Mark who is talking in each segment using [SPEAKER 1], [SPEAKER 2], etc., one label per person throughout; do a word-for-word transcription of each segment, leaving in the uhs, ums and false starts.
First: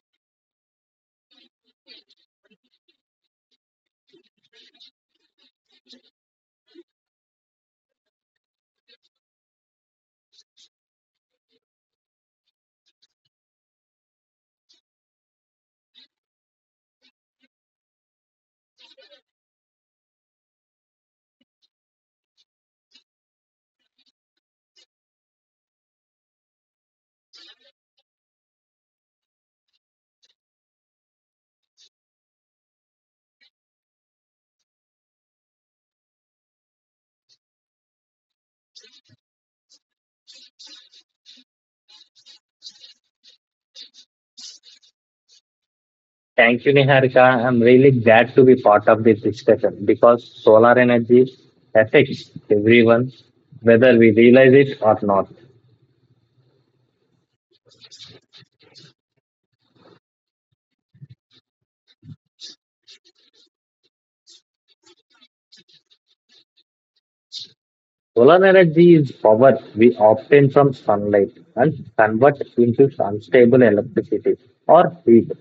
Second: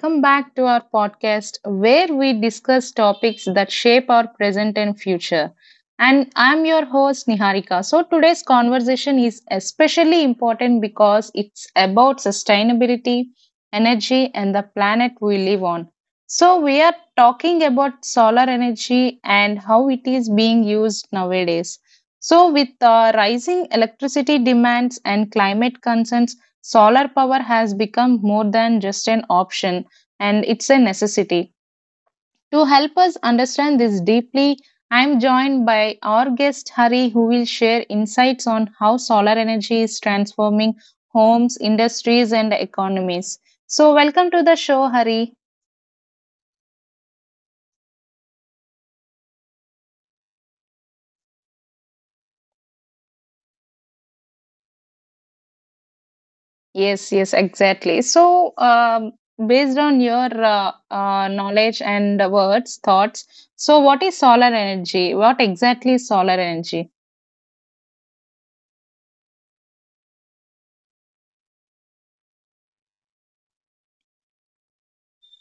[SPEAKER 1] welcome back to our podcast where we discuss topics that shape our present and future. And I'm your host Niharika. So today's conversation is especially important because it's about sustainability, energy and the planet we live on. So we are talking about solar energy and how it is being used nowadays. So with uh, rising electricity demands and climate concerns, solar power has become more than just an option and it's a necessity. To help us understand this deeply, I'm joined by our guest Hari, who will share insights on how solar energy is transforming homes, industries, and economies. So, welcome to the show, Hari.
[SPEAKER 2] Thank you, Niharika. I'm really glad to be part of this discussion because solar energy affects everyone, whether we realize it or not.
[SPEAKER 1] Yes, yes, exactly. So, um, based on your uh, uh, knowledge and words, thoughts, so what is solar energy? What exactly is solar energy?
[SPEAKER 2] Solar energy is power we obtain from sunlight and convert into unstable electricity or heat.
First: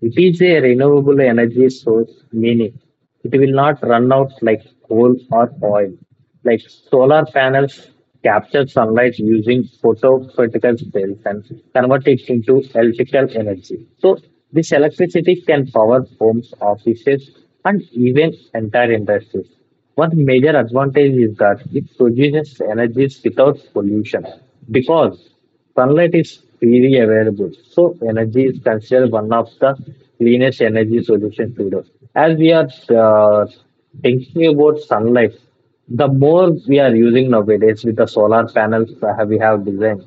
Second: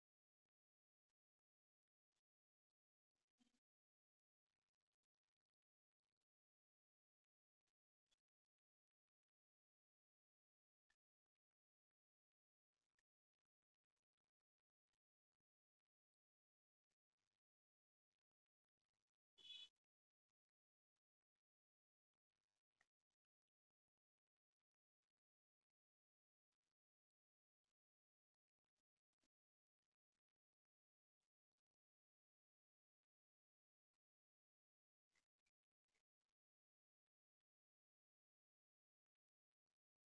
[SPEAKER 2] It is a renewable energy source, meaning it will not run out like coal or oil. Like solar panels capture sunlight using photophysical cells and convert it into electrical energy. So this electricity can power homes, offices, and even entire industries. One major advantage is that it produces energies without pollution because sunlight is freely available, so energy is considered one of the cleanest energy solutions today. As we are uh, thinking about sunlight, the more we are using nowadays with the solar panels uh, we have designed,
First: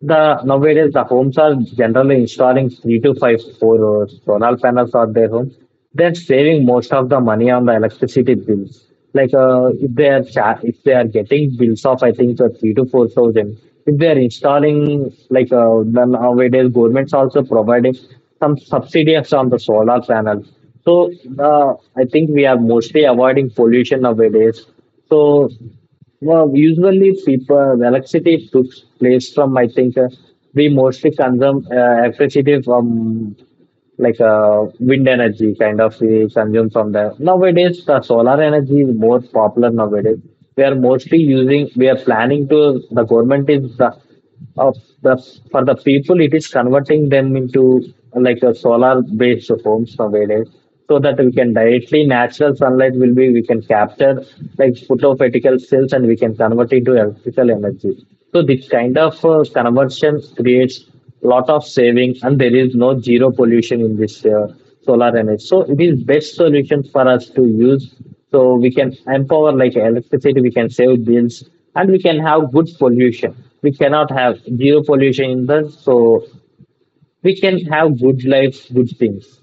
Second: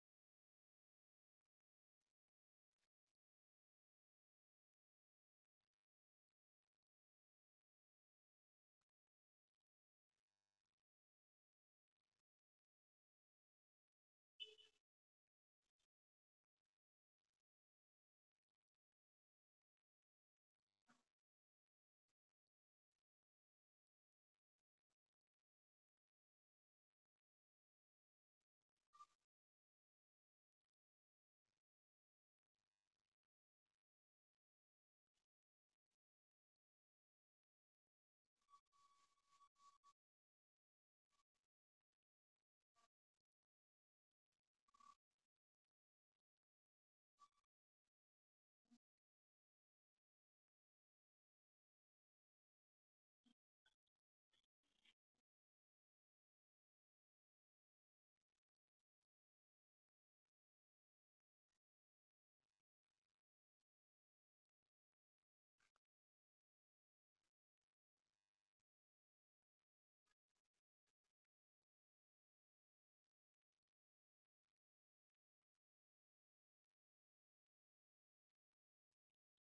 [SPEAKER 2] the nowadays the homes are generally installing three to five four uh, solar panels on their homes. They're saving most of the money on the electricity bills. Like uh, if they are cha- if they are getting bills of I think uh, three to four thousand. If they are installing like uh, the nowadays government's also providing some subsidies on the solar panels. So uh, I think we are mostly avoiding pollution nowadays. So well, usually people electricity took place from I think uh, we mostly consume uh, electricity from like uh, wind energy kind of we consume from there. Nowadays, the solar energy is more popular nowadays. We are mostly using, we are planning to, the government is the, of the for the people, it is converting them into like a solar based homes nowadays. So that we can directly natural sunlight will be we can capture like photopatical cells and we can convert into electrical energy. So this kind of uh, conversion creates lot of savings and there is no zero pollution in this uh, solar energy, so it is best solution for us to use so we can empower like electricity we can save bills and we can have good pollution we cannot have zero pollution in this. So we can have good life good things.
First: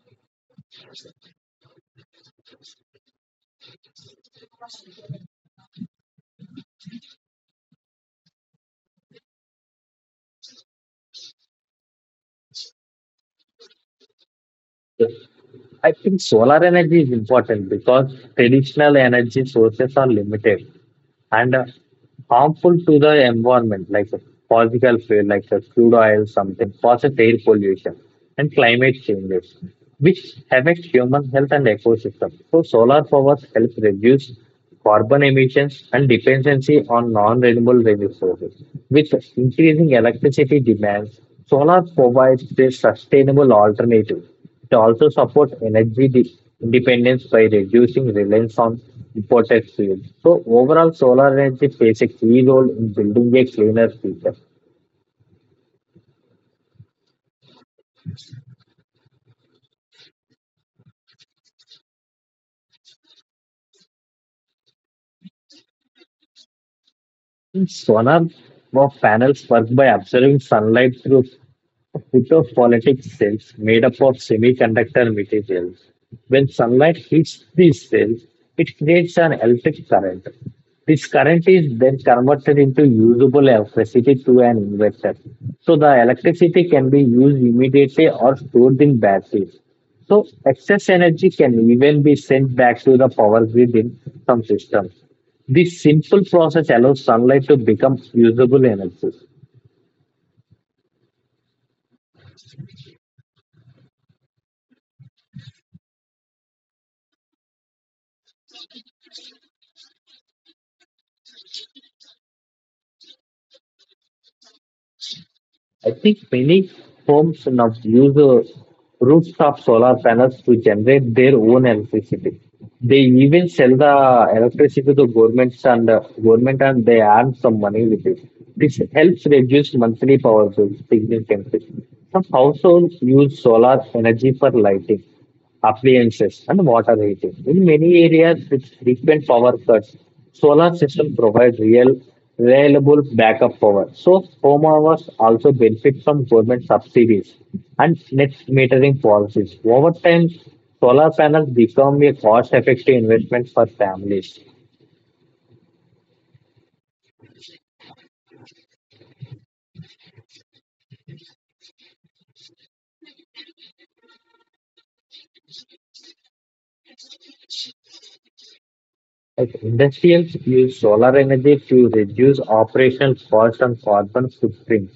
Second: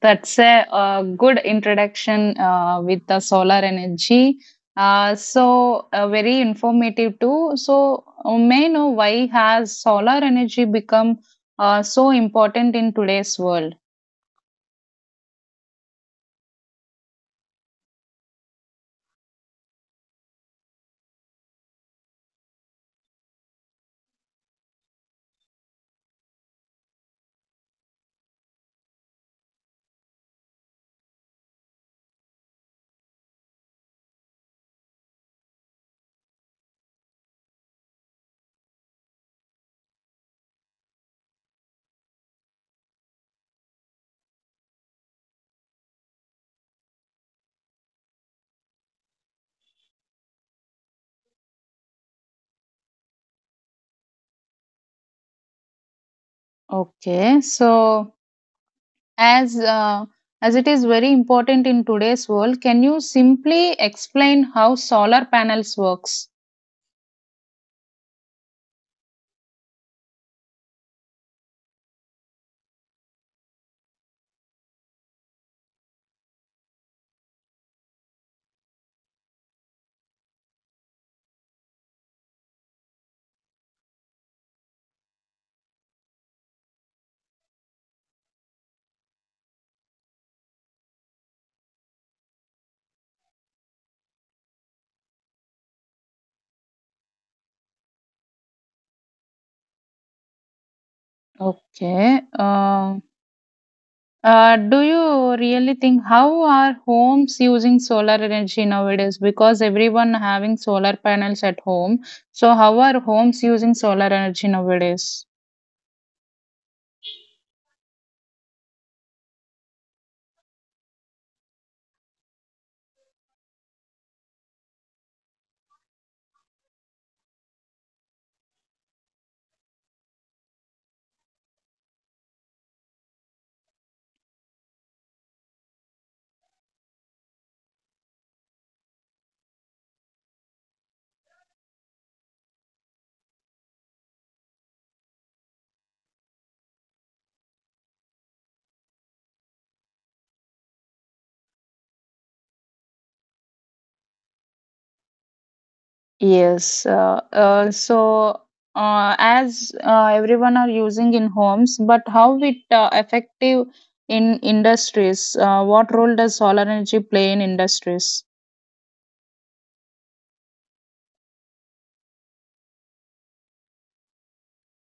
[SPEAKER 1] That's a uh good introduction uh, with the solar energy. Uh, so uh, very informative too. So uh, may I know why has solar energy become uh, so important in today's world?
[SPEAKER 2] I think solar energy is important because traditional energy sources are limited and uh, harmful to the environment, like the fossil fuel, like the crude oil, something causes air pollution and climate changes, which affect human health and ecosystem. So solar power helps reduce carbon emissions and dependency on non-renewable resources. With increasing electricity demands, solar provides a sustainable alternative. It also supports energy de- independence by reducing reliance on imported fuel. So overall, solar energy plays a key role in building a cleaner future.
[SPEAKER 1] Okay, so as uh, as it is very important in today's world, can you simply explain how solar panels works?
[SPEAKER 2] Solar panels work by absorbing sunlight through photophotic cells made up of semiconductor materials. When sunlight hits these cells, it creates an electric current. This current is then converted into usable electricity to an inverter. So the electricity can be used immediately or stored in batteries. So excess energy can even be sent back to the power grid in some systems. This simple process allows sunlight to become usable energy.
[SPEAKER 1] Okay. Um Uh, do you really think how are homes using solar energy nowadays? Because everyone having solar panels at home. So how are homes using solar energy nowadays?
[SPEAKER 2] I think many homes now use uh, rooftop solar panels to generate their own electricity. They even sell the electricity to governments and uh, government, and they earn some money with it. This helps reduce monthly power bills significantly. Some households use solar energy for lighting, appliances, and water heating. In many areas with frequent power cuts, solar system provides real reliable backup power. So homeowners also benefit from government subsidies and net metering policies. Over time, solar panels become a cost-effective investment for families.
[SPEAKER 1] Yes. Uh, uh, so uh, as uh, Everyone are using in homes, but how it uh, effective in industries? Uh, what role does solar energy play in industries?
[SPEAKER 2] Like industrials use solar energy to reduce operational costs and carbon footprint.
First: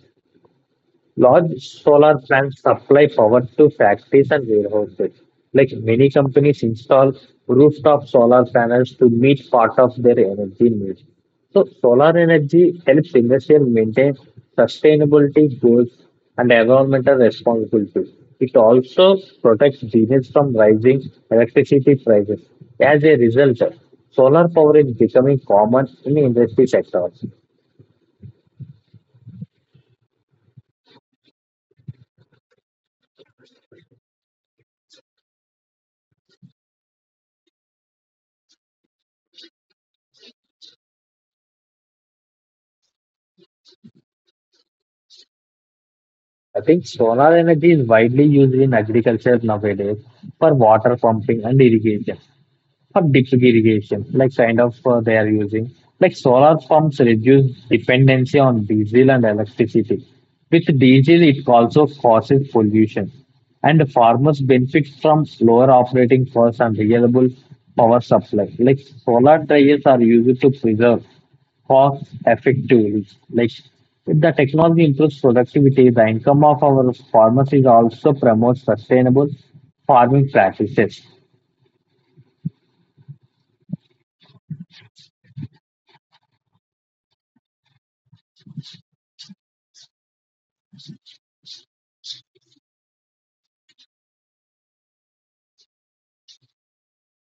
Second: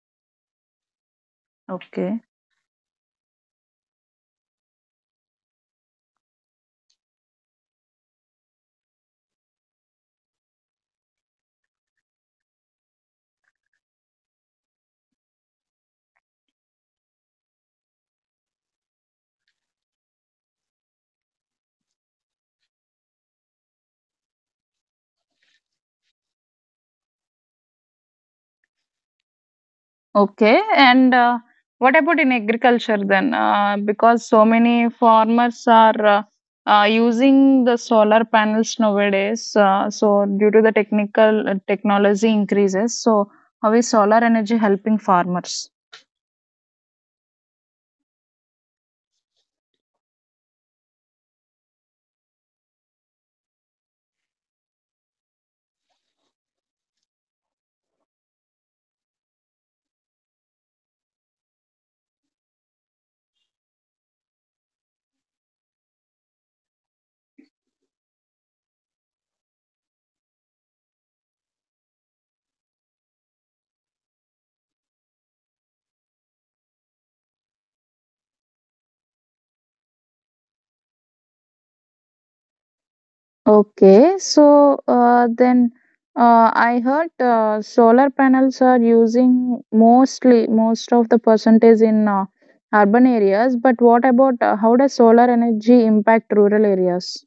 [SPEAKER 2] Large solar
[SPEAKER 1] Okay.
[SPEAKER 2] plants supply power to factories and warehouses. Like many companies install rooftop solar panels to meet part of their energy needs. So solar energy helps industries maintain sustainability goals and environmental responsibility. It also protects business from rising electricity prices. As a result, solar power is becoming common in industry sectors.
[SPEAKER 1] Okay, and uh, what about in agriculture then? Uh, because so many farmers are uh, uh, using the solar panels nowadays. Uh, so due to the technical uh, technology increases, so how is solar energy helping farmers?
[SPEAKER 2] I think solar energy is widely used in agriculture nowadays for water pumping and irrigation for drip irrigation, like kind of uh, they are using. Like solar pumps reduce dependency on diesel and electricity. With diesel, it also causes pollution, and farmers benefit from lower operating costs and reliable power supply. Like solar dryers are used to preserve cost effectively. Like if the technology improves productivity, the income of our farmers is also promotes sustainable farming practices.
[SPEAKER 1] Okay, so uh, then uh, I heard uh, solar panels are using mostly most of the percentage in uh, urban areas. But what about uh, how does solar energy impact rural areas?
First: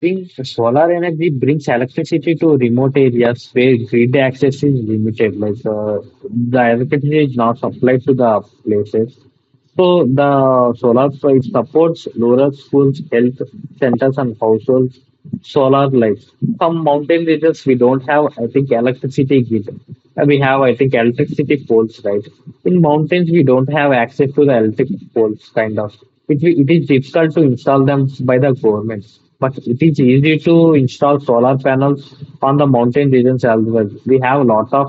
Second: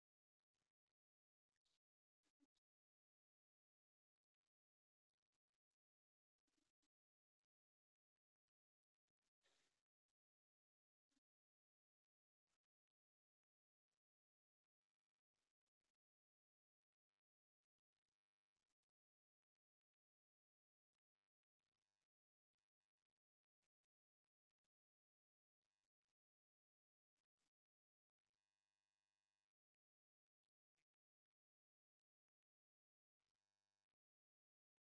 [SPEAKER 2] Think solar energy brings electricity to remote areas where grid access is limited. Like uh, the electricity is not supplied to the places. So the solar so it supports rural schools, health centers, and households. Solar lights. Some mountain regions we don't have. I think electricity grid. Uh, We have I think electricity poles, right? In mountains we don't have access to the electric poles, kind of. It wi- it is difficult to install them by the government, but it is easy to install solar panels on the mountain regions as well. We have a lot of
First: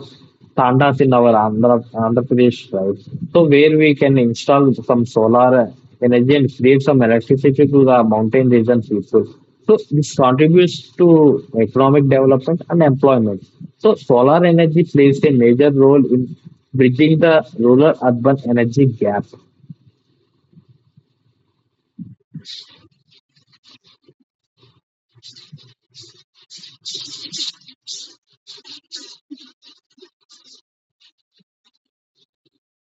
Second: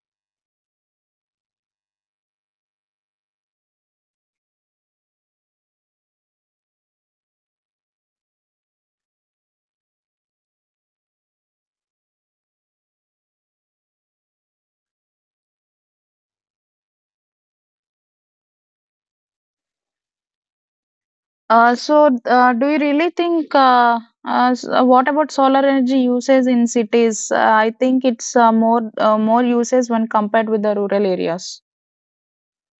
[SPEAKER 2] tandas in our Andhra, Andhra Pradesh, right? So where we can install some solar energy and create some electricity to the mountain region people. So this contributes to economic development and employment. So solar energy plays a major role in bridging the rural-urban energy gap.
[SPEAKER 1] Uh, so, uh, do you really think, uh, uh, s- uh, what about solar energy uses in cities? Uh, I think it's uh, more uh, more uses when compared with the rural areas.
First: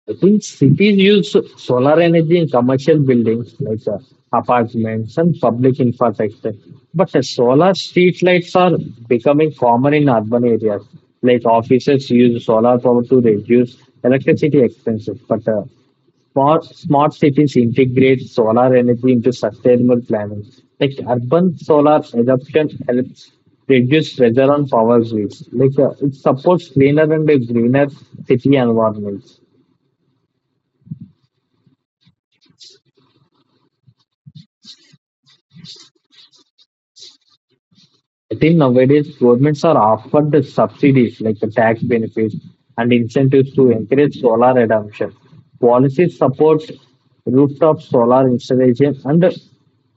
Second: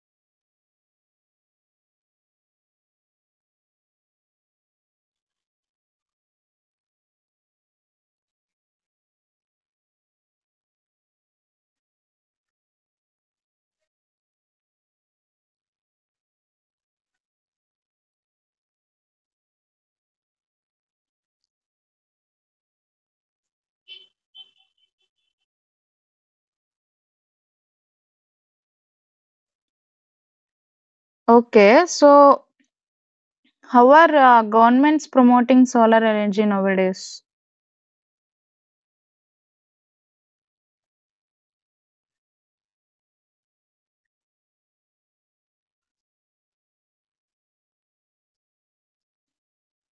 [SPEAKER 2] I think cities use so- solar energy in commercial buildings like uh, apartments and public infrastructure. But uh, solar street lights are becoming common in urban areas. Like offices use solar power to reduce electricity expenses. But uh, smart, smart cities integrate solar energy into sustainable planning. Like urban solar adoption helps reduce pressure on power grids. Like uh, it supports cleaner and uh, greener city environments.
[SPEAKER 1] Okay, so how are uh, governments promoting solar energy nowadays?
[SPEAKER 2] I think nowadays governments are offered the subsidies like the tax benefits and incentives to encourage solar adoption. Policies support rooftop solar installation and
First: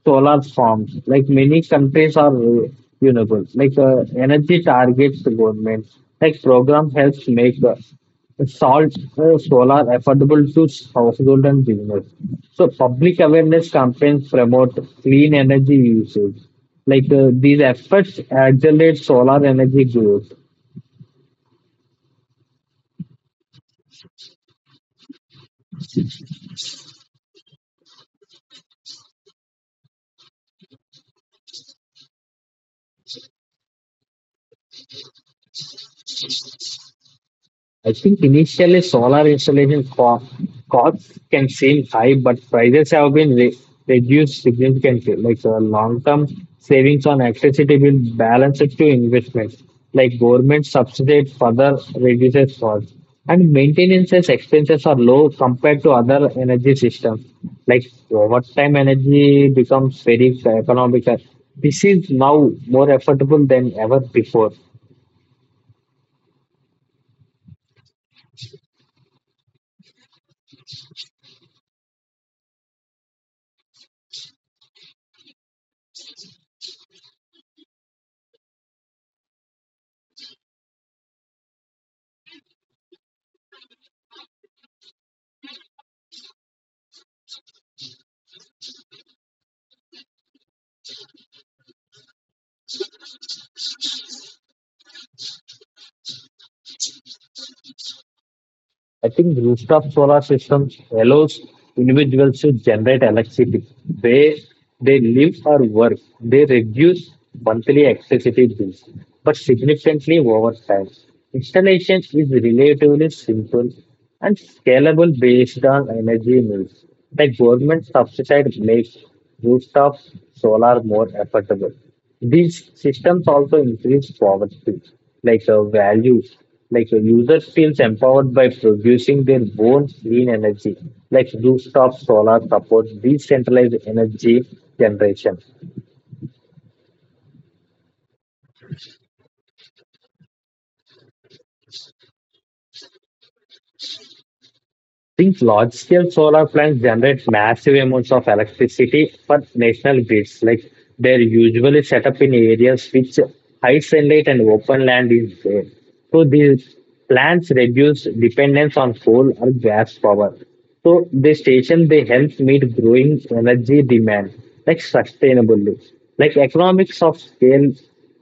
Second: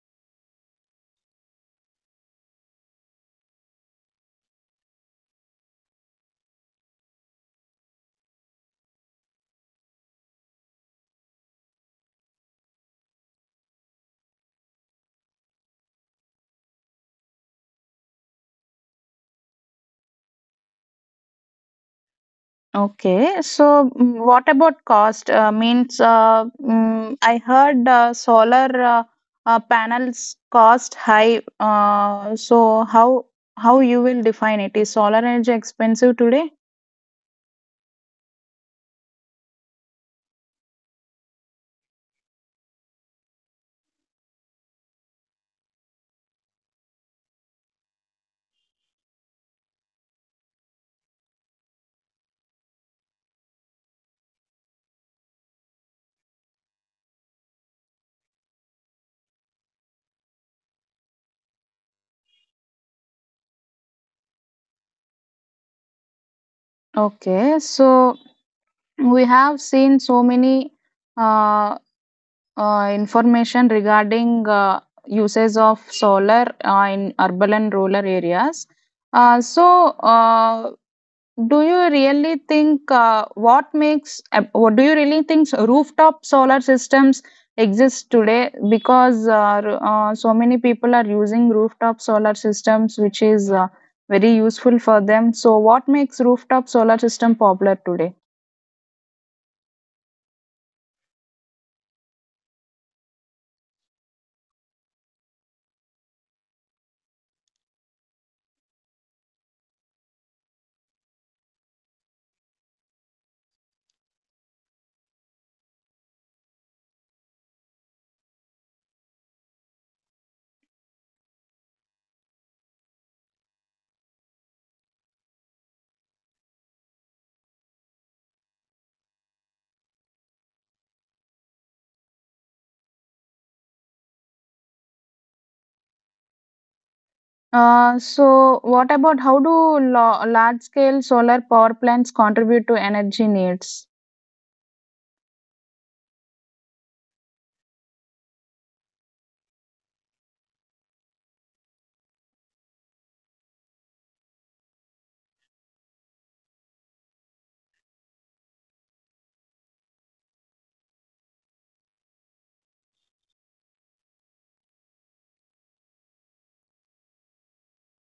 [SPEAKER 2] solar farms. Like many countries are uh, renewable. Like uh, energy targets the government. Like program helps make uh, salt uh, solar affordable to household and business. So public awareness campaigns promote clean energy usage like uh, these efforts accelerate solar energy growth.
[SPEAKER 1] Okay, so mm, what about cost? Uh, means uh, Mm, I heard uh, solar uh, uh, panels cost high. Uh, so how how you will define it? Is solar energy expensive today?
[SPEAKER 2] I think initially solar installation co- costs can seem high, but prices have been re- reduced significantly. Like the long-term savings on electricity will balance it to investments. Like government subsidy further reduces costs, and maintenance expenses are low compared to other energy systems. Like over time, energy becomes very economical. This is now more affordable than ever before.
[SPEAKER 1] Okay, so we have seen so many uh, uh, information regarding uh, uses of solar uh, in urban and rural areas. Uh, so, uh, do you really think uh, what makes uh, what do you really think rooftop solar systems exist today? Because uh, r- uh, so many people are using rooftop solar systems, which is uh, very useful for them. So, what makes rooftop solar system popular today?
[SPEAKER 2] I think rooftop solar systems allows individuals to generate electricity where they live or work. They reduce monthly electricity bills, but significantly over time. Installation is relatively simple and scalable based on energy needs. The government subsidized makes rooftop solar more affordable. These systems also increase poverty, like a value, like a user feels empowered by producing their own clean energy, like rooftop solar supports decentralized energy generation.
[SPEAKER 1] Uh, so what about how do lo- large scale solar power plants contribute to energy needs?
[SPEAKER 2] These large-scale solar plants generate massive amounts of electricity for national grids. Like they're usually set up in areas which high sunlight and open land is there. So these plants reduce dependence on coal or gas power. So the station they help meet growing energy demand like sustainably. Like economics of scale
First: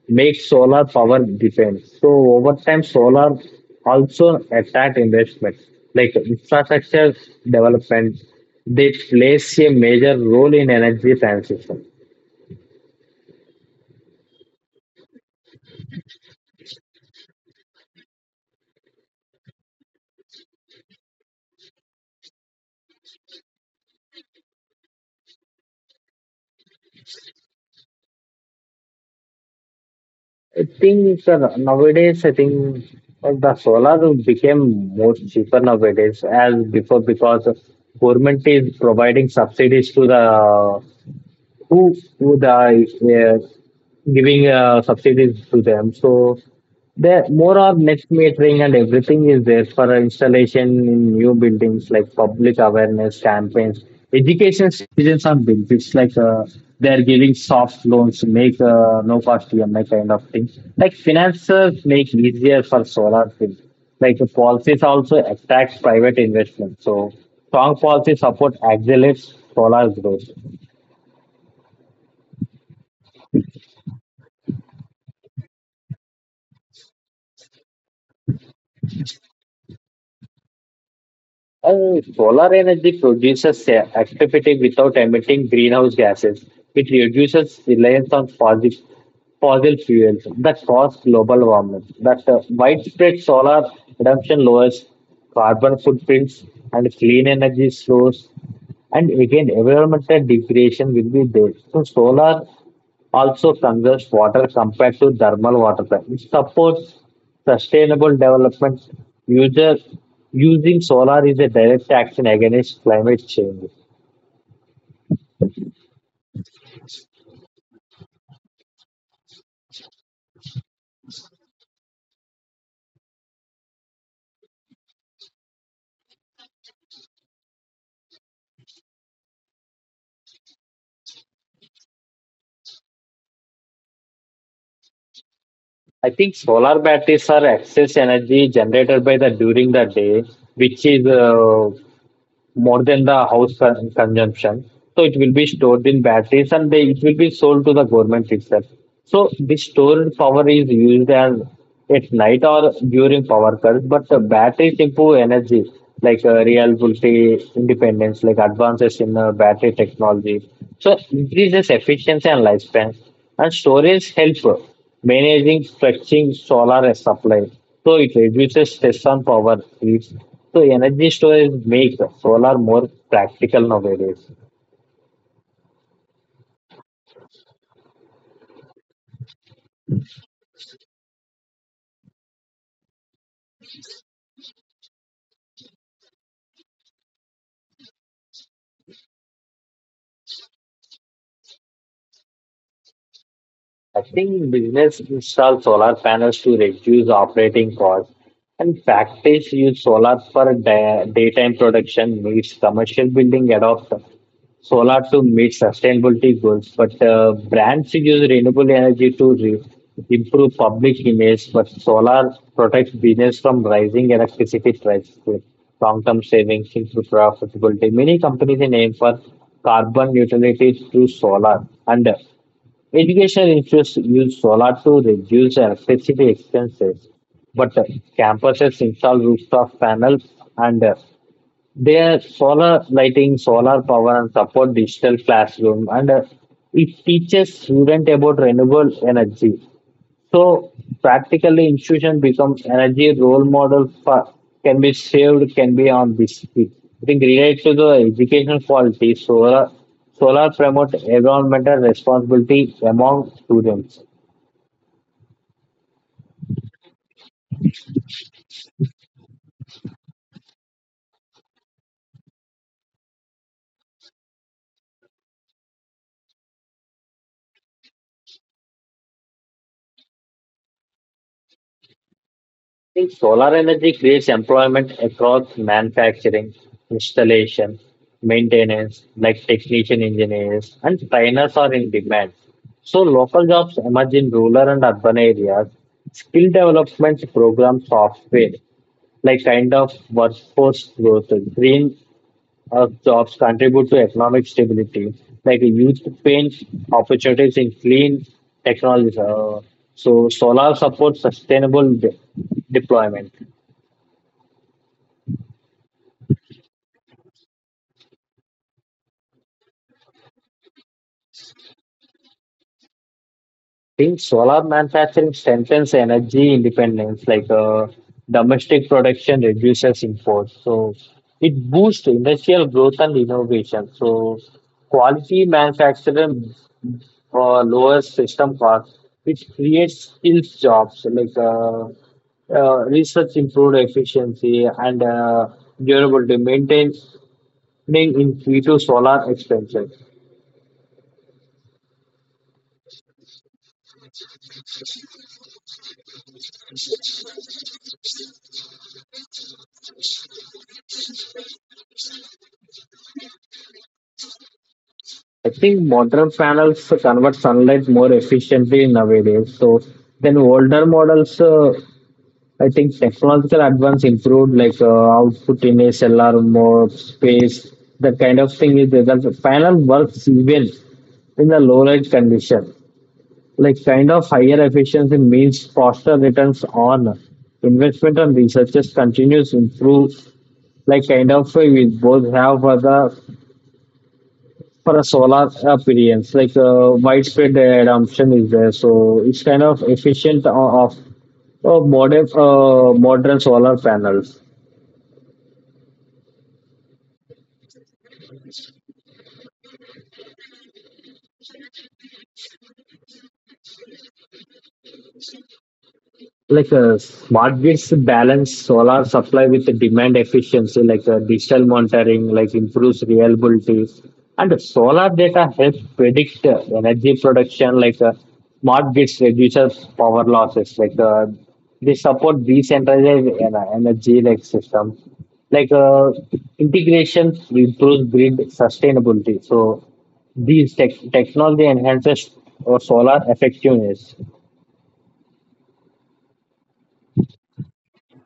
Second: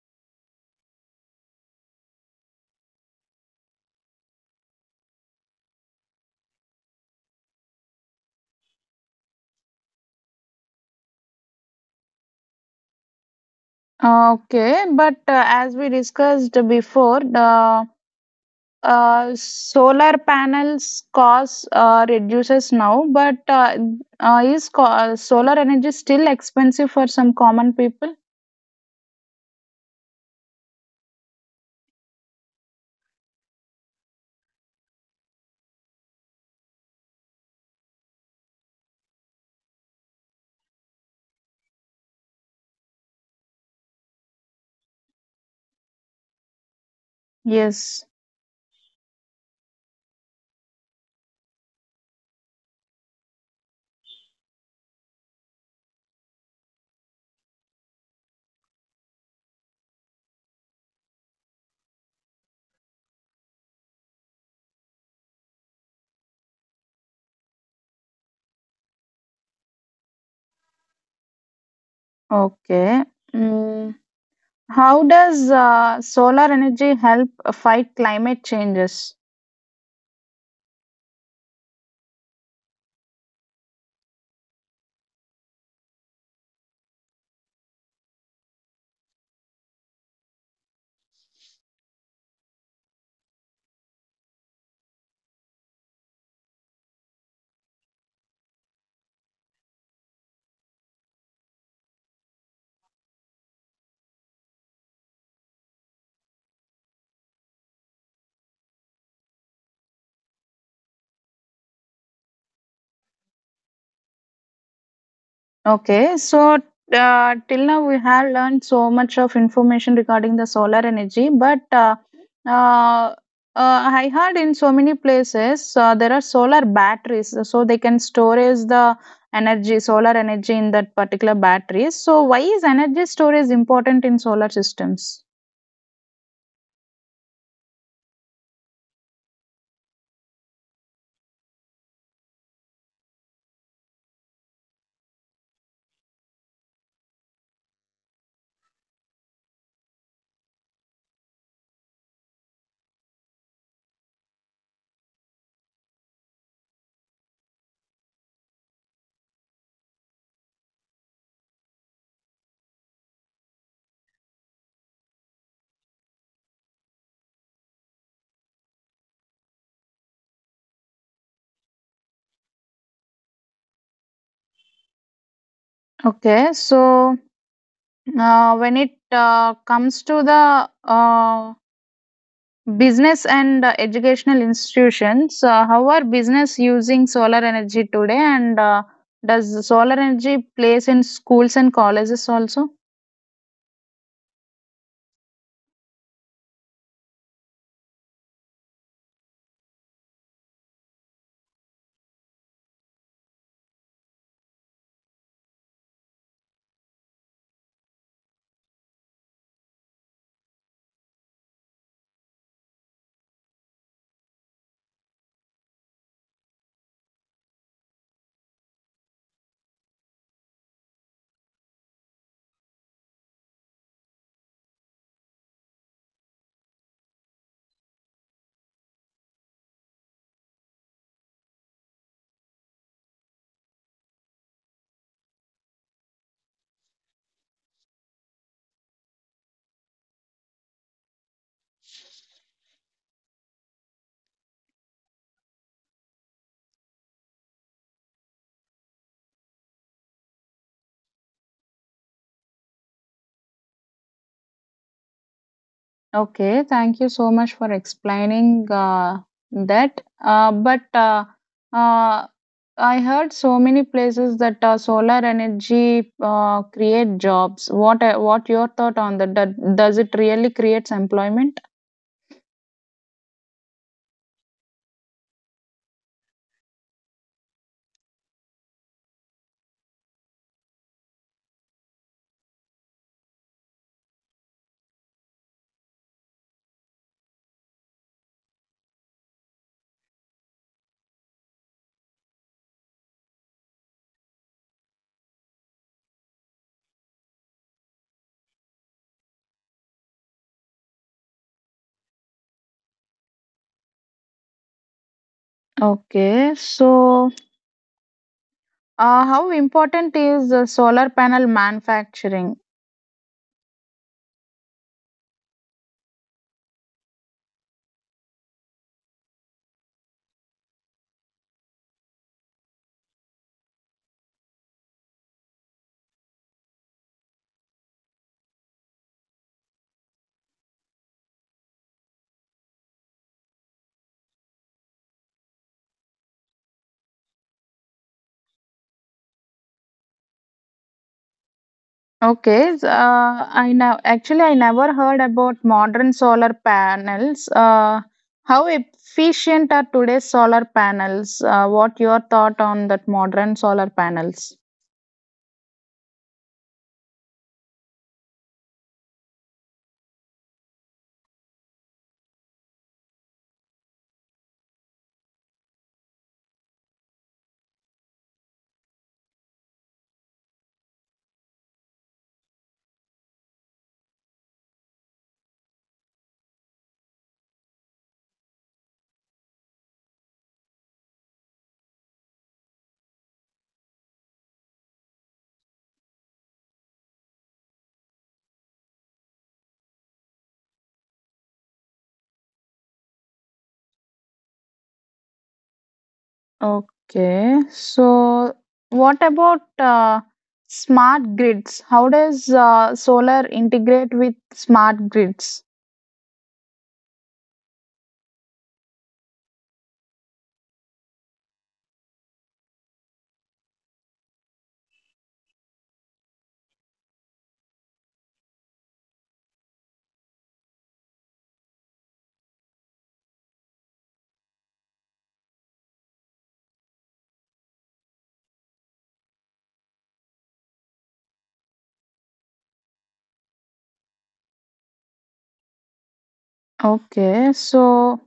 [SPEAKER 2] make solar power depend. So over time, solar also attract investment like infrastructure development. They plays a major role in energy transition.
[SPEAKER 1] Uh, Okay, but uh, as we discussed before, the uh, solar panels cost uh, reduces now, but uh, uh, is co- uh, solar energy still expensive for some common people?
[SPEAKER 2] I think sir, nowadays I think uh, the solar became more cheaper nowadays as before because government is providing subsidies to the who would I. Yeah, giving uh, subsidies to them. So there more or net
[SPEAKER 1] Yes.
[SPEAKER 2] metering and everything is there for installation in new buildings like public awareness campaigns, education citizens on built. It's like uh, they're giving soft loans, make uh, no cost E M I kind of thing. Like financiers make easier for solar field. Like the policies also attract private investment. So strong policy support accelerates solar growth.
[SPEAKER 1] Okay. Mm. How does uh, solar energy help fight climate changes?
[SPEAKER 2] Uh, solar energy produces a- activity without emitting greenhouse gases. It reduces reliance on fossil, fossil fuels that cause global warming. That uh, widespread solar adoption lowers carbon footprints and clean energy source. And again, environmental degradation will be there. So solar also conserves water compared to thermal water plants. It supports sustainable development. Users using solar is a direct action against climate change.
[SPEAKER 1] Okay, so uh, till now we have learned so much of information regarding the solar energy, but uh, uh, uh, I heard in so many places uh, there are solar batteries, so they can storage the energy, solar energy in that particular battery. So why is energy storage important in solar systems?
[SPEAKER 2] I think solar batteries are excess energy generated by the during the day, which is uh, more than the house con- consumption. So it will be stored in batteries and they, it will be sold to the government itself. So this stored power is used as at night or during power cuts, but the batteries improve energy like uh, reliability, independence, like advances in uh, battery technology. So increases efficiency and lifespan. And storage help managing flexing solar supply. So it reduces stress on power grids. So energy storage makes solar more practical nowadays.
[SPEAKER 1] Okay, so uh, when it uh, comes to the uh, business and uh, educational institutions. Uh, how are business using solar energy today, and uh, does solar energy place in schools and colleges also?
[SPEAKER 2] I think business install solar panels to reduce operating costs, and factories use solar for da- daytime production needs. Commercial building adopt solar to meet sustainability goals, but uh, brands use renewable energy to re- improve public image, but solar protects business from rising electricity prices, long-term savings into profitability. Many companies aim for carbon neutrality through solar. And education institutes use solar to reduce electricity expenses, but uh, campuses install rooftop panels and uh, their solar lighting, solar power, and support digital classroom. And uh, it teaches students about renewable energy, so practically, institution becomes energy role models for can be saved, can be on this. I think related to the educational quality, solar solar promote environmental responsibility among students.
[SPEAKER 1] Okay, thank you so much for explaining uh, that. Uh, but uh, uh, I heard so many places that uh, solar energy uh, create jobs. What uh, what your thought on that? Do- Does it really creates employment?
[SPEAKER 2] Think solar energy creates employment across manufacturing, installation, maintenance, like technician engineers, and trainers are in demand. So local jobs emerge in rural and urban areas. Skill development programs, software, like kind of workforce growth, green our jobs contribute to economic stability. Like youth paints opportunities in clean technologies. Uh, so solar supports sustainable de- deployment.
[SPEAKER 1] Okay, so Uh, how important is uh, solar panel manufacturing?
[SPEAKER 2] Think solar manufacturing strengthens energy independence, like uh, domestic production reduces imports. So it boosts industrial growth and innovation. So quality manufacturing for lower system costs, which creates skills jobs like uh, uh, research improved efficiency and uh, durability, maintaining in-situ solar expansion.
[SPEAKER 1] Okay, s- uh, I now actually I never heard about modern solar panels. Uh, how efficient are today's solar panels? Uh, what your thought on that modern solar panels?
[SPEAKER 2] I think modern panels convert sunlight more efficiently nowadays. So then older models, uh, I think technological advance improved like uh, output in S L R more space. That kind of thing is that the panel works even in the low light condition. Like kind of higher efficiency means faster returns on investment, and researchers continues improve like kind of uh, we both have for the for a solar appearance, like uh, widespread adoption is there, so it's kind of efficient o- of, of modern uh, modern solar panels.
[SPEAKER 1] Okay, so what about uh, smart grids? How does uh, solar integrate with smart grids?
[SPEAKER 2] Like uh, smart grids balance solar supply with the demand efficiency, like uh, digital monitoring like improves reliability, and solar data helps predict uh, energy production. Like uh, smart grids reduces power losses. Like uh, they support decentralized en- energy like systems, like uh, integration improves grid sustainability, so these tech- technology enhances uh, solar effectiveness.
[SPEAKER 1] Okay, so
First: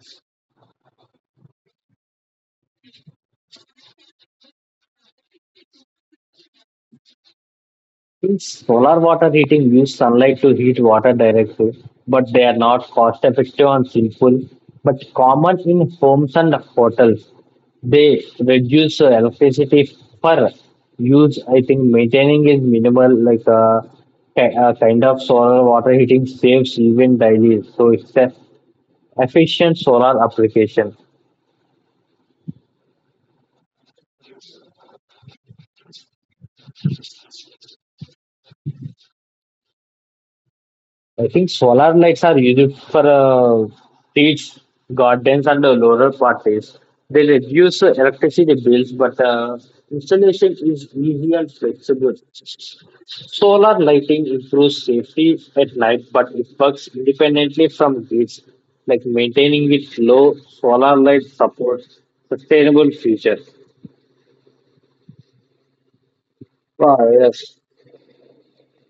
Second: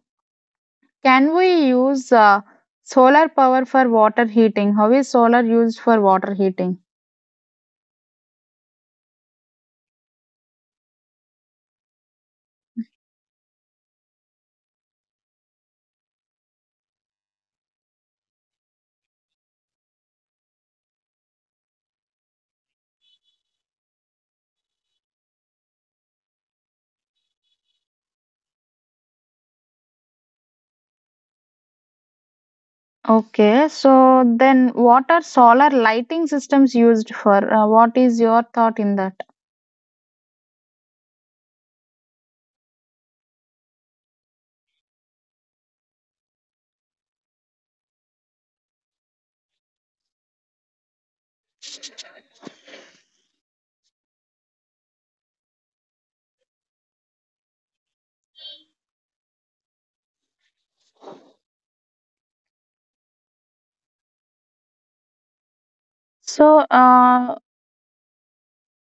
[SPEAKER 1] can we use uh, solar power for water heating? How is solar used for water heating?
[SPEAKER 2] In solar water heating, use sunlight to heat water directly, but they are not cost effective and simple, but common in homes and hotels. They reduce uh, electricity per use. I think maintaining is minimal, like uh, ki- uh, kind of solar water heating saves even daily. So it's an efficient solar application.
[SPEAKER 1] Okay, so then what are solar lighting systems used for? Uh, what is your thought in that?
[SPEAKER 2] I think solar lights are used for uh, streets, gardens, and uh, rural parties. They reduce uh, electricity bills, but uh, installation is easy and flexible. Solar lighting improves safety at night, but it works independently from grids. Like maintaining it low, solar light supports sustainable future.
[SPEAKER 1] So,
[SPEAKER 2] Wow,
[SPEAKER 1] uh,
[SPEAKER 2] yes.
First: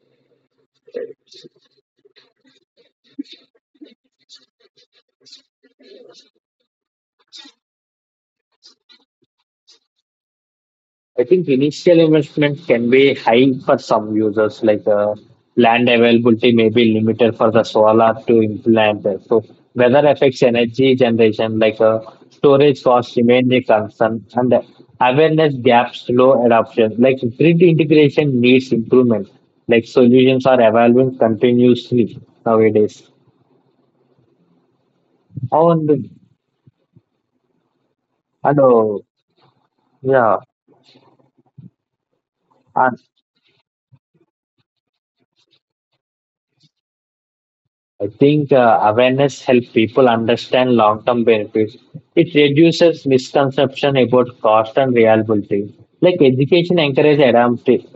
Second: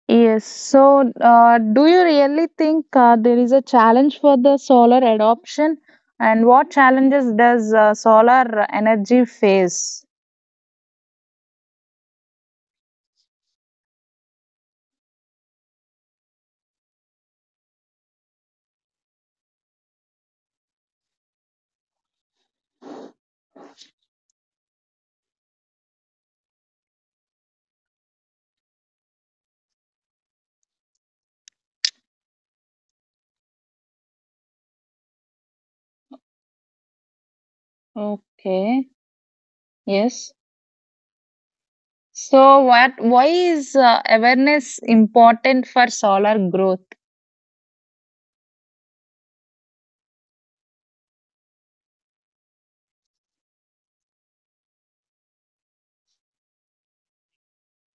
[SPEAKER 1] yes, so uh, do you really think uh, there is a challenge for the solar adoption? And what challenges does uh, solar energy face?
[SPEAKER 2] I think initial investments can be high for some users, like uh, land availability may be limited for the solar to implant. So weather affects energy generation, like uh, storage costs remain a concern, and awareness gaps, slow adoption, like grid integration needs improvement. Like solutions are evolving continuously nowadays. Oh, and, and
[SPEAKER 1] Okay,
[SPEAKER 2] uh,
[SPEAKER 1] yes.
[SPEAKER 2] yeah.
[SPEAKER 1] So, what? Why is uh, awareness important for solar growth?
[SPEAKER 2] I think uh, awareness helps people understand long term benefits. It reduces misconception about cost and reliability. Like education encourages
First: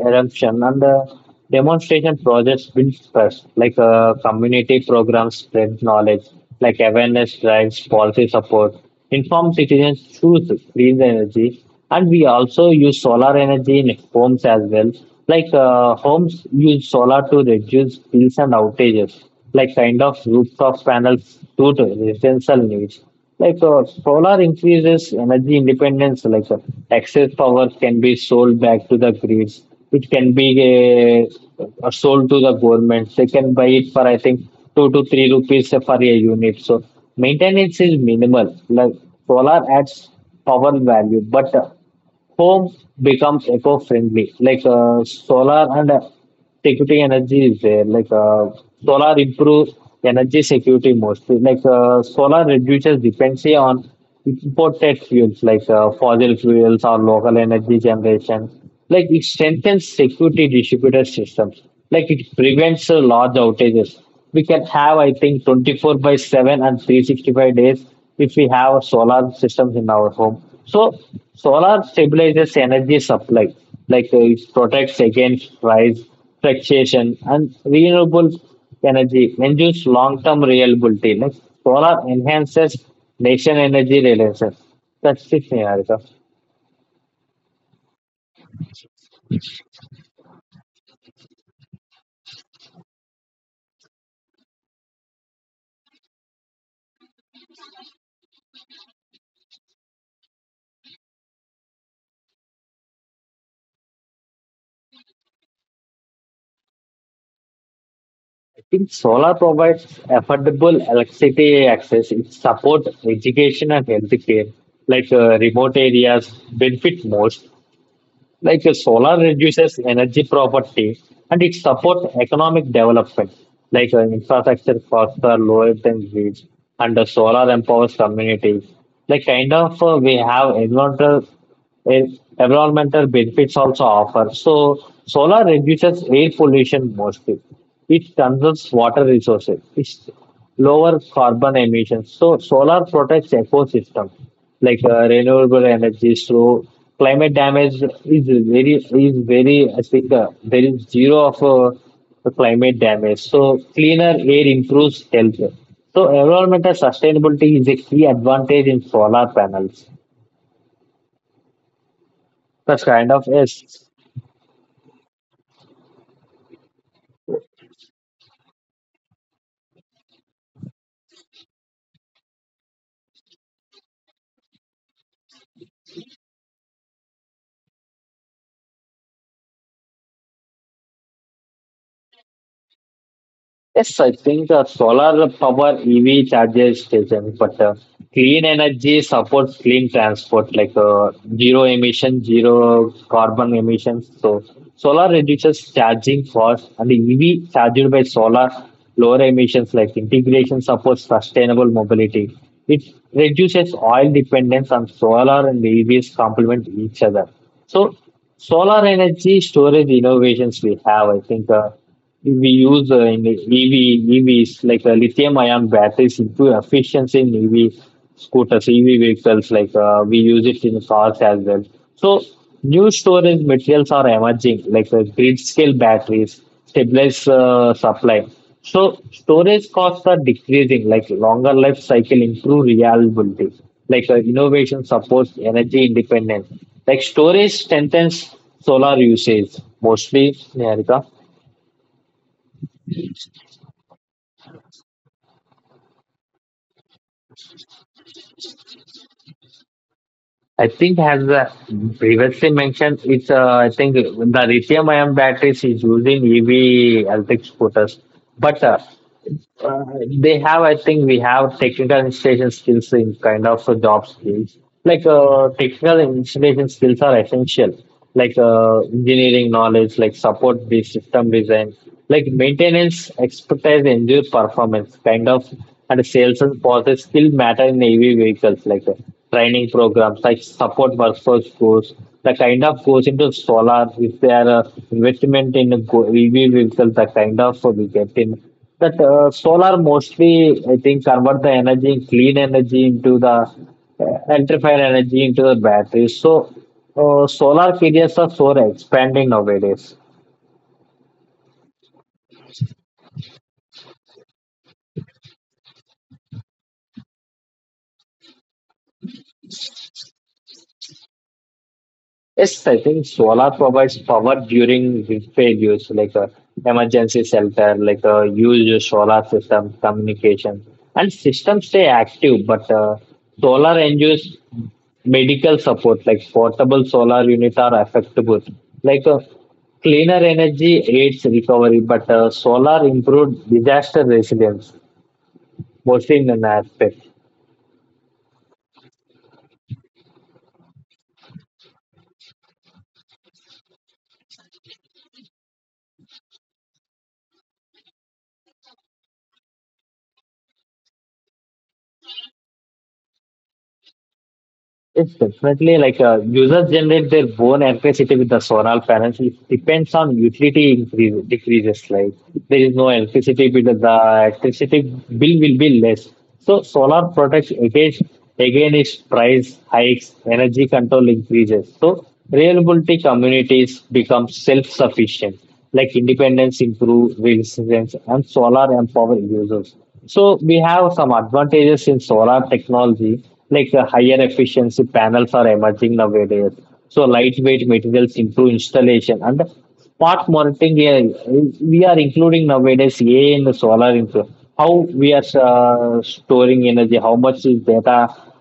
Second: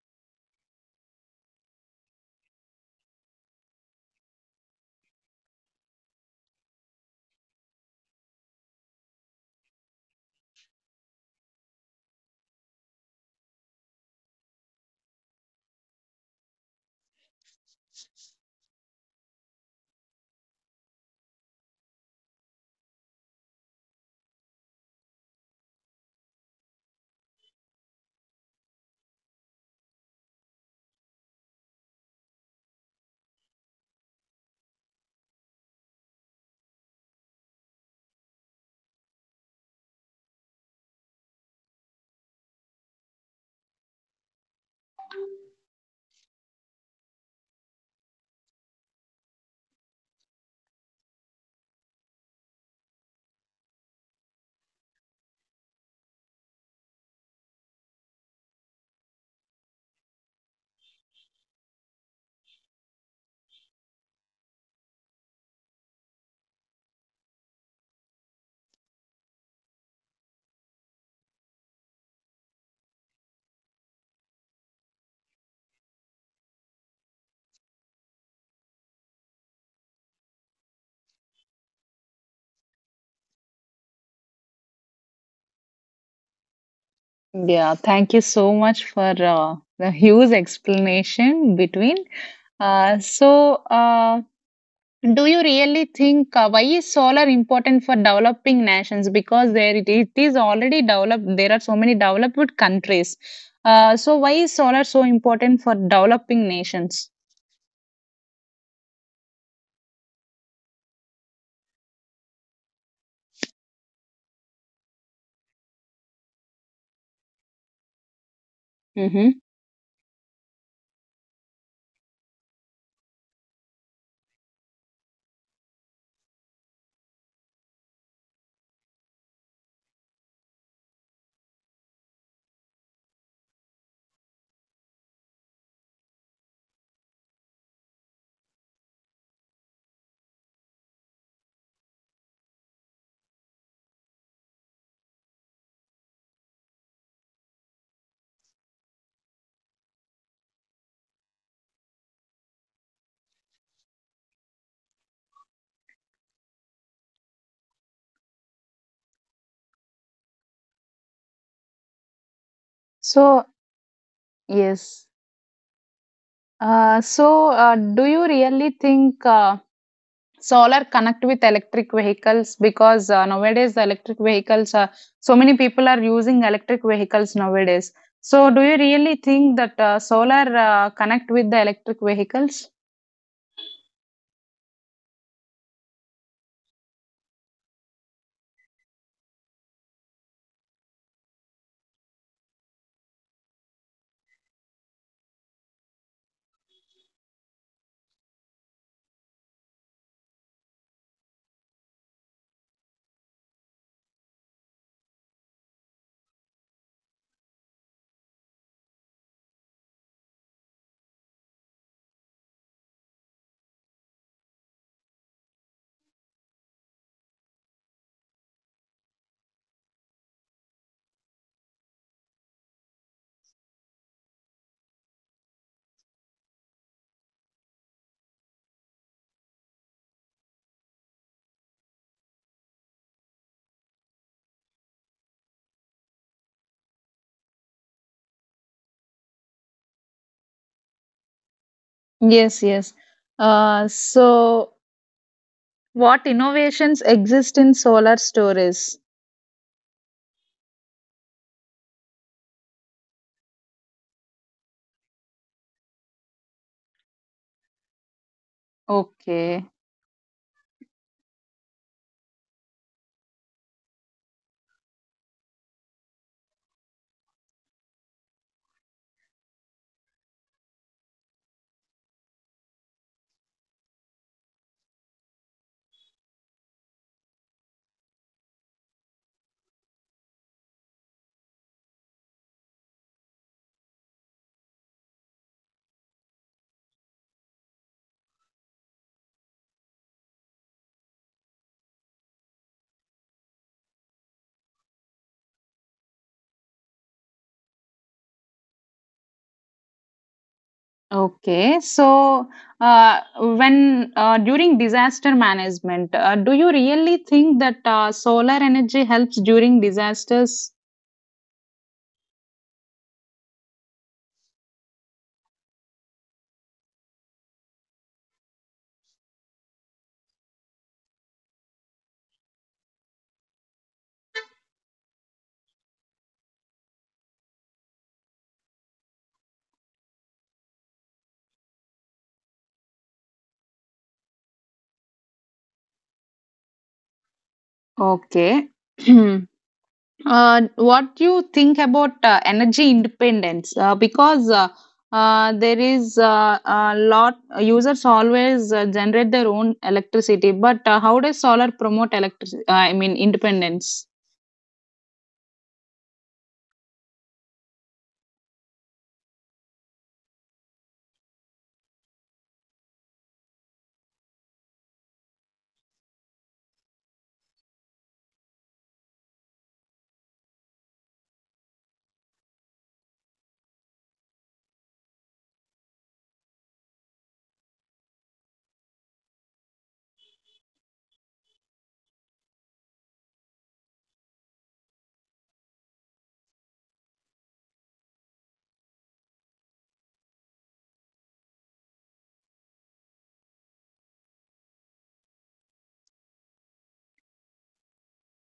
[SPEAKER 2] adoption, and uh, demonstration projects build trust. Like uh, community programs spread knowledge. Like awareness drives policy support. Informed citizens choose clean energy, and we also use solar energy in homes as well. Like uh, homes use solar to reduce bills and outages, like kind of rooftop panels due to residential needs. Like uh, solar increases energy independence. Like uh, excess power can be sold back to the grids. It can be uh, uh, sold to the government. They can buy it for I think two to three rupees for a unit, so maintenance is minimal. Like solar adds power value, but uh, home becomes eco-friendly. Like uh, solar and uh, security energy is there. Like uh, solar improves energy security mostly. Like uh, solar reduces dependency on imported fuels, like uh, fossil fuels or local energy generation. Like it strengthens security distributed systems. Like it prevents uh, large outages. We can have, I think, twenty four by seven and three sixty five days if we have a solar systems in our home. So solar stabilizes energy supply. Like uh, it protects against price fluctuation, and renewable energy ensures long-term reliability. Like solar enhances nation energy reliance. That's it, Niharika.
[SPEAKER 1] Yeah, thank you so much for uh, the huge explanation between. Uh, so, uh, do you really think uh, why is solar important for developing nations? Because there it, it is already developed. There are so many developed countries. Uh, so, why is solar so important for developing nations?
[SPEAKER 2] I think solar provides affordable electricity access. It supports education and healthcare. Like uh, remote areas benefit most. Like uh, solar
[SPEAKER 1] Mm-hmm.
[SPEAKER 2] reduces energy poverty, and it supports economic development. Like uh, infrastructure costs are lower than grids, and the solar empowers communities. Like kind of uh, we have environmental en- environmental benefits also offer. So solar reduces air pollution mostly. It conserves water resources. It lower carbon emissions. So solar protects ecosystem, like uh, renewable energy. So climate damage is very is very I think uh, there is zero of uh, the climate damage. So cleaner air improves health. So environmental sustainability is a key advantage in solar panels. That's kind of
[SPEAKER 1] So,
[SPEAKER 2] yes.
[SPEAKER 1] yes. Uh, so, uh, do you really think? Uh, solar connect with electric vehicles because uh, nowadays the electric vehicles are so many people are using electric vehicles nowadays, so do you really think that uh, solar uh, connect with the electric vehicles?
[SPEAKER 2] Yes, I think uh, solar power E V charges station, but uh, clean energy supports clean transport, like uh, zero emission, zero carbon emissions. So solar reduces charging cost, and the E V charged by solar lower emissions, like integration supports sustainable mobility. It reduces oil dependence on solar, and E Vs complement each other. So solar energy storage innovations we have, I think. Uh, we use uh, in E V, E Vs like uh, lithium-ion batteries improve efficiency in E V scooters, E V vehicles. Like uh, we use it in cars as well. So new storage materials are emerging, like uh, grid-scale batteries, stabilized uh, supply. So storage costs are decreasing, like longer life cycle, improve reliability. Like uh, innovation supports energy independence. Like storage strengthens solar usage mostly, Niharika.
[SPEAKER 1] Yes, yes, uh, so what innovations exist in solar storage?
[SPEAKER 2] I think as uh, previously mentioned, it's uh, I think the lithium-ion batteries is used in E V electric scooters, but uh,
[SPEAKER 1] Okay.
[SPEAKER 2] uh, they have, I think we have technical installation skills in kind of uh, job skills. Like uh, technical installation skills are essential, like uh, engineering knowledge, like support the system design, like maintenance expertise, engineer performance, kind of, and sales and process still matter in A V vehicles, like uh, training programs, like support workforce course, the kind of goes into solar, if they are uh, investment in a go- E V vehicle, the kind of uh, we get in that uh, solar mostly. I think convert the energy clean energy into the uh, electrified energy into the batteries, so uh, solar periods are so expanding nowadays.
[SPEAKER 1] Okay, so uh, when uh, during disaster management uh, do you really think that uh, solar energy helps during disasters?
[SPEAKER 2] Yes, I think solar provides power during failures, like a emergency shelter, like a huge solar system communication, and systems stay active. But uh, solar ensures medical support, like portable solar units are effective. Like uh, cleaner energy aids recovery, but uh, solar improved disaster resilience, mostly in an aspect.
[SPEAKER 1] Okay. Uh, what do you think about uh, energy independence? Uh, because uh, uh, There is uh, a lot, users always uh, generate their own electricity, but uh, how does solar promote electric? uh, I mean, independence?
[SPEAKER 2] It's definitely like uh, users generate their own electricity with the solar panels. It depends on utility increase, decreases. Like there is no electricity bill, the electricity bill will be less. So solar protects against against price hikes, energy control increases. So reliability communities become self-sufficient, like independence improve resilience, and solar empower users. So we have some advantages in solar technology, like the higher efficiency panels are emerging nowadays. So lightweight materials improve installation and smart monitoring. Yeah, we are including nowadays A I in the solar into how we are uh, storing energy, how much is data,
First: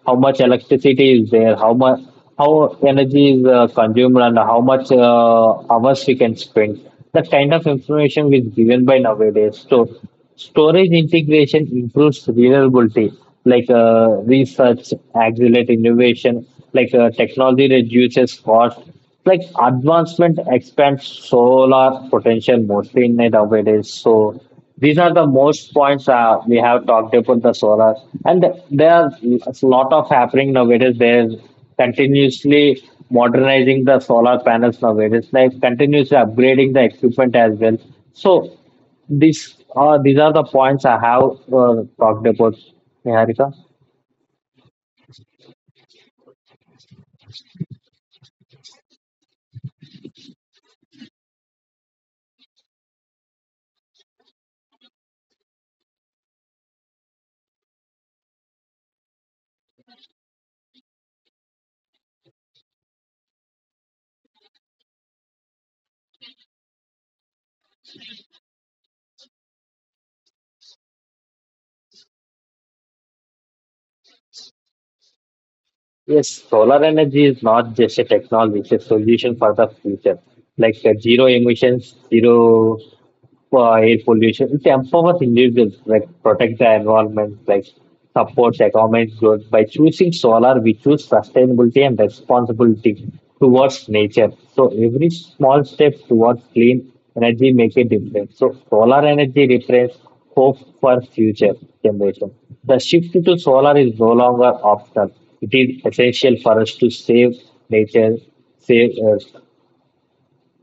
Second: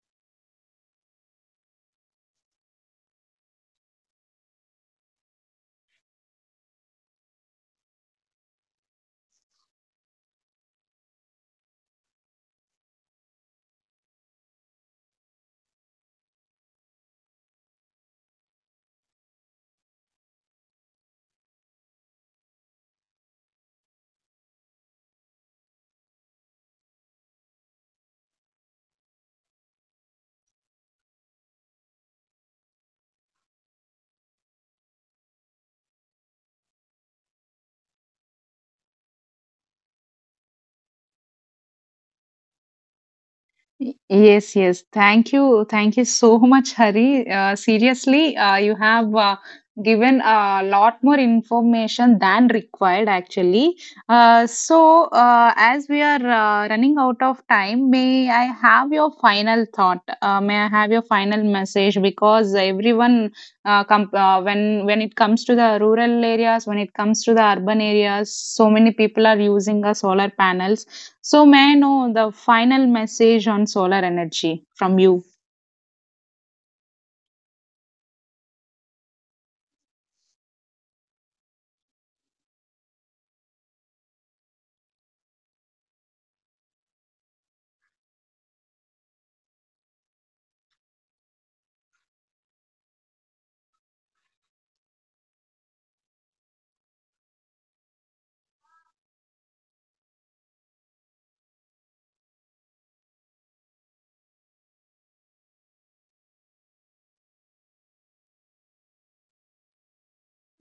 [SPEAKER 2] how much electricity is there, how much how energy is uh, consumed, and how much uh, hours we can spend. That kind of information is given by nowadays. So storage integration improves reliability, like uh, research, accelerate innovation, like uh, technology reduces cost, like advancement expands solar potential mostly in it nowadays. So these are the most points uh, we have talked about the solar, and there are a lot of happening nowadays. There's continuously modernizing the solar panels nowadays, like continuously upgrading the equipment as well. So these are these are the points I have uh, talked about, Niharika.
[SPEAKER 1] Y- Yes, yes. Thank you. Thank you so much, Hari. Uh, seriously, uh, you have uh, given a lot more information than required, actually. Uh, so, uh, as we are uh, running out of time, may I have your final thought? Uh, may I have your final message? Because everyone uh, com uh, when when it comes to the rural areas, when it comes to the urban areas, so many people are using uh, solar panels. So may I know the final message on solar energy from you?
[SPEAKER 2] Yes, solar energy is not just a technology; it's a solution for the future, like uh, zero emissions, zero uh, air pollution. It empowers individuals, like protect the environment, like supports economic growth. By choosing solar, we choose sustainability and responsibility towards nature. So every small step towards clean energy make a difference. So solar energy represents hope for future generation. The shift to solar is no longer optional. It is essential for us to save nature, save Earth.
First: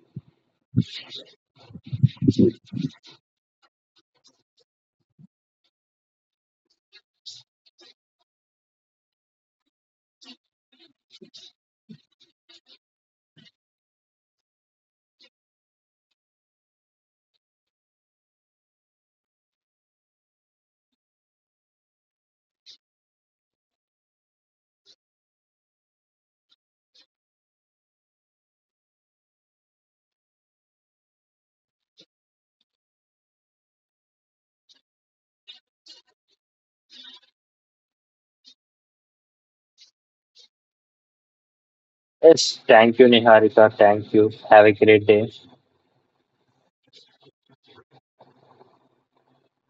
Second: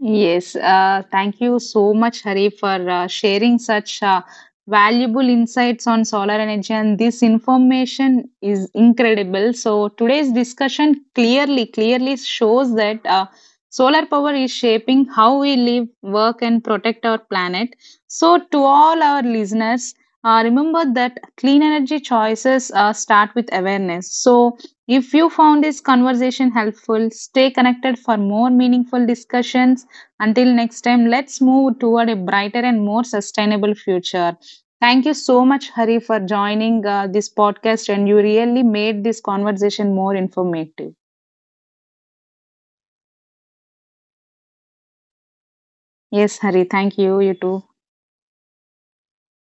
[SPEAKER 1] Yes, uh, thank you so much, Hari, for uh, sharing such uh, valuable insights on solar energy. And this information is incredible. So, today's discussion clearly, clearly shows that uh, solar power is shaping how we live, work, and protect our planet. So, to all our listeners, uh, remember that clean energy choices uh, start with awareness. So, if you found this conversation helpful, stay connected for more meaningful discussions. Until next time, let's move toward a brighter and more sustainable future. Thank you so much, Hari, for joining uh, this podcast, and you really made this conversation more informative.
[SPEAKER 2] Yes, thank you, Niharika. Thank you. Have a great day.
[SPEAKER 1] Yes, Hari, thank you. You too.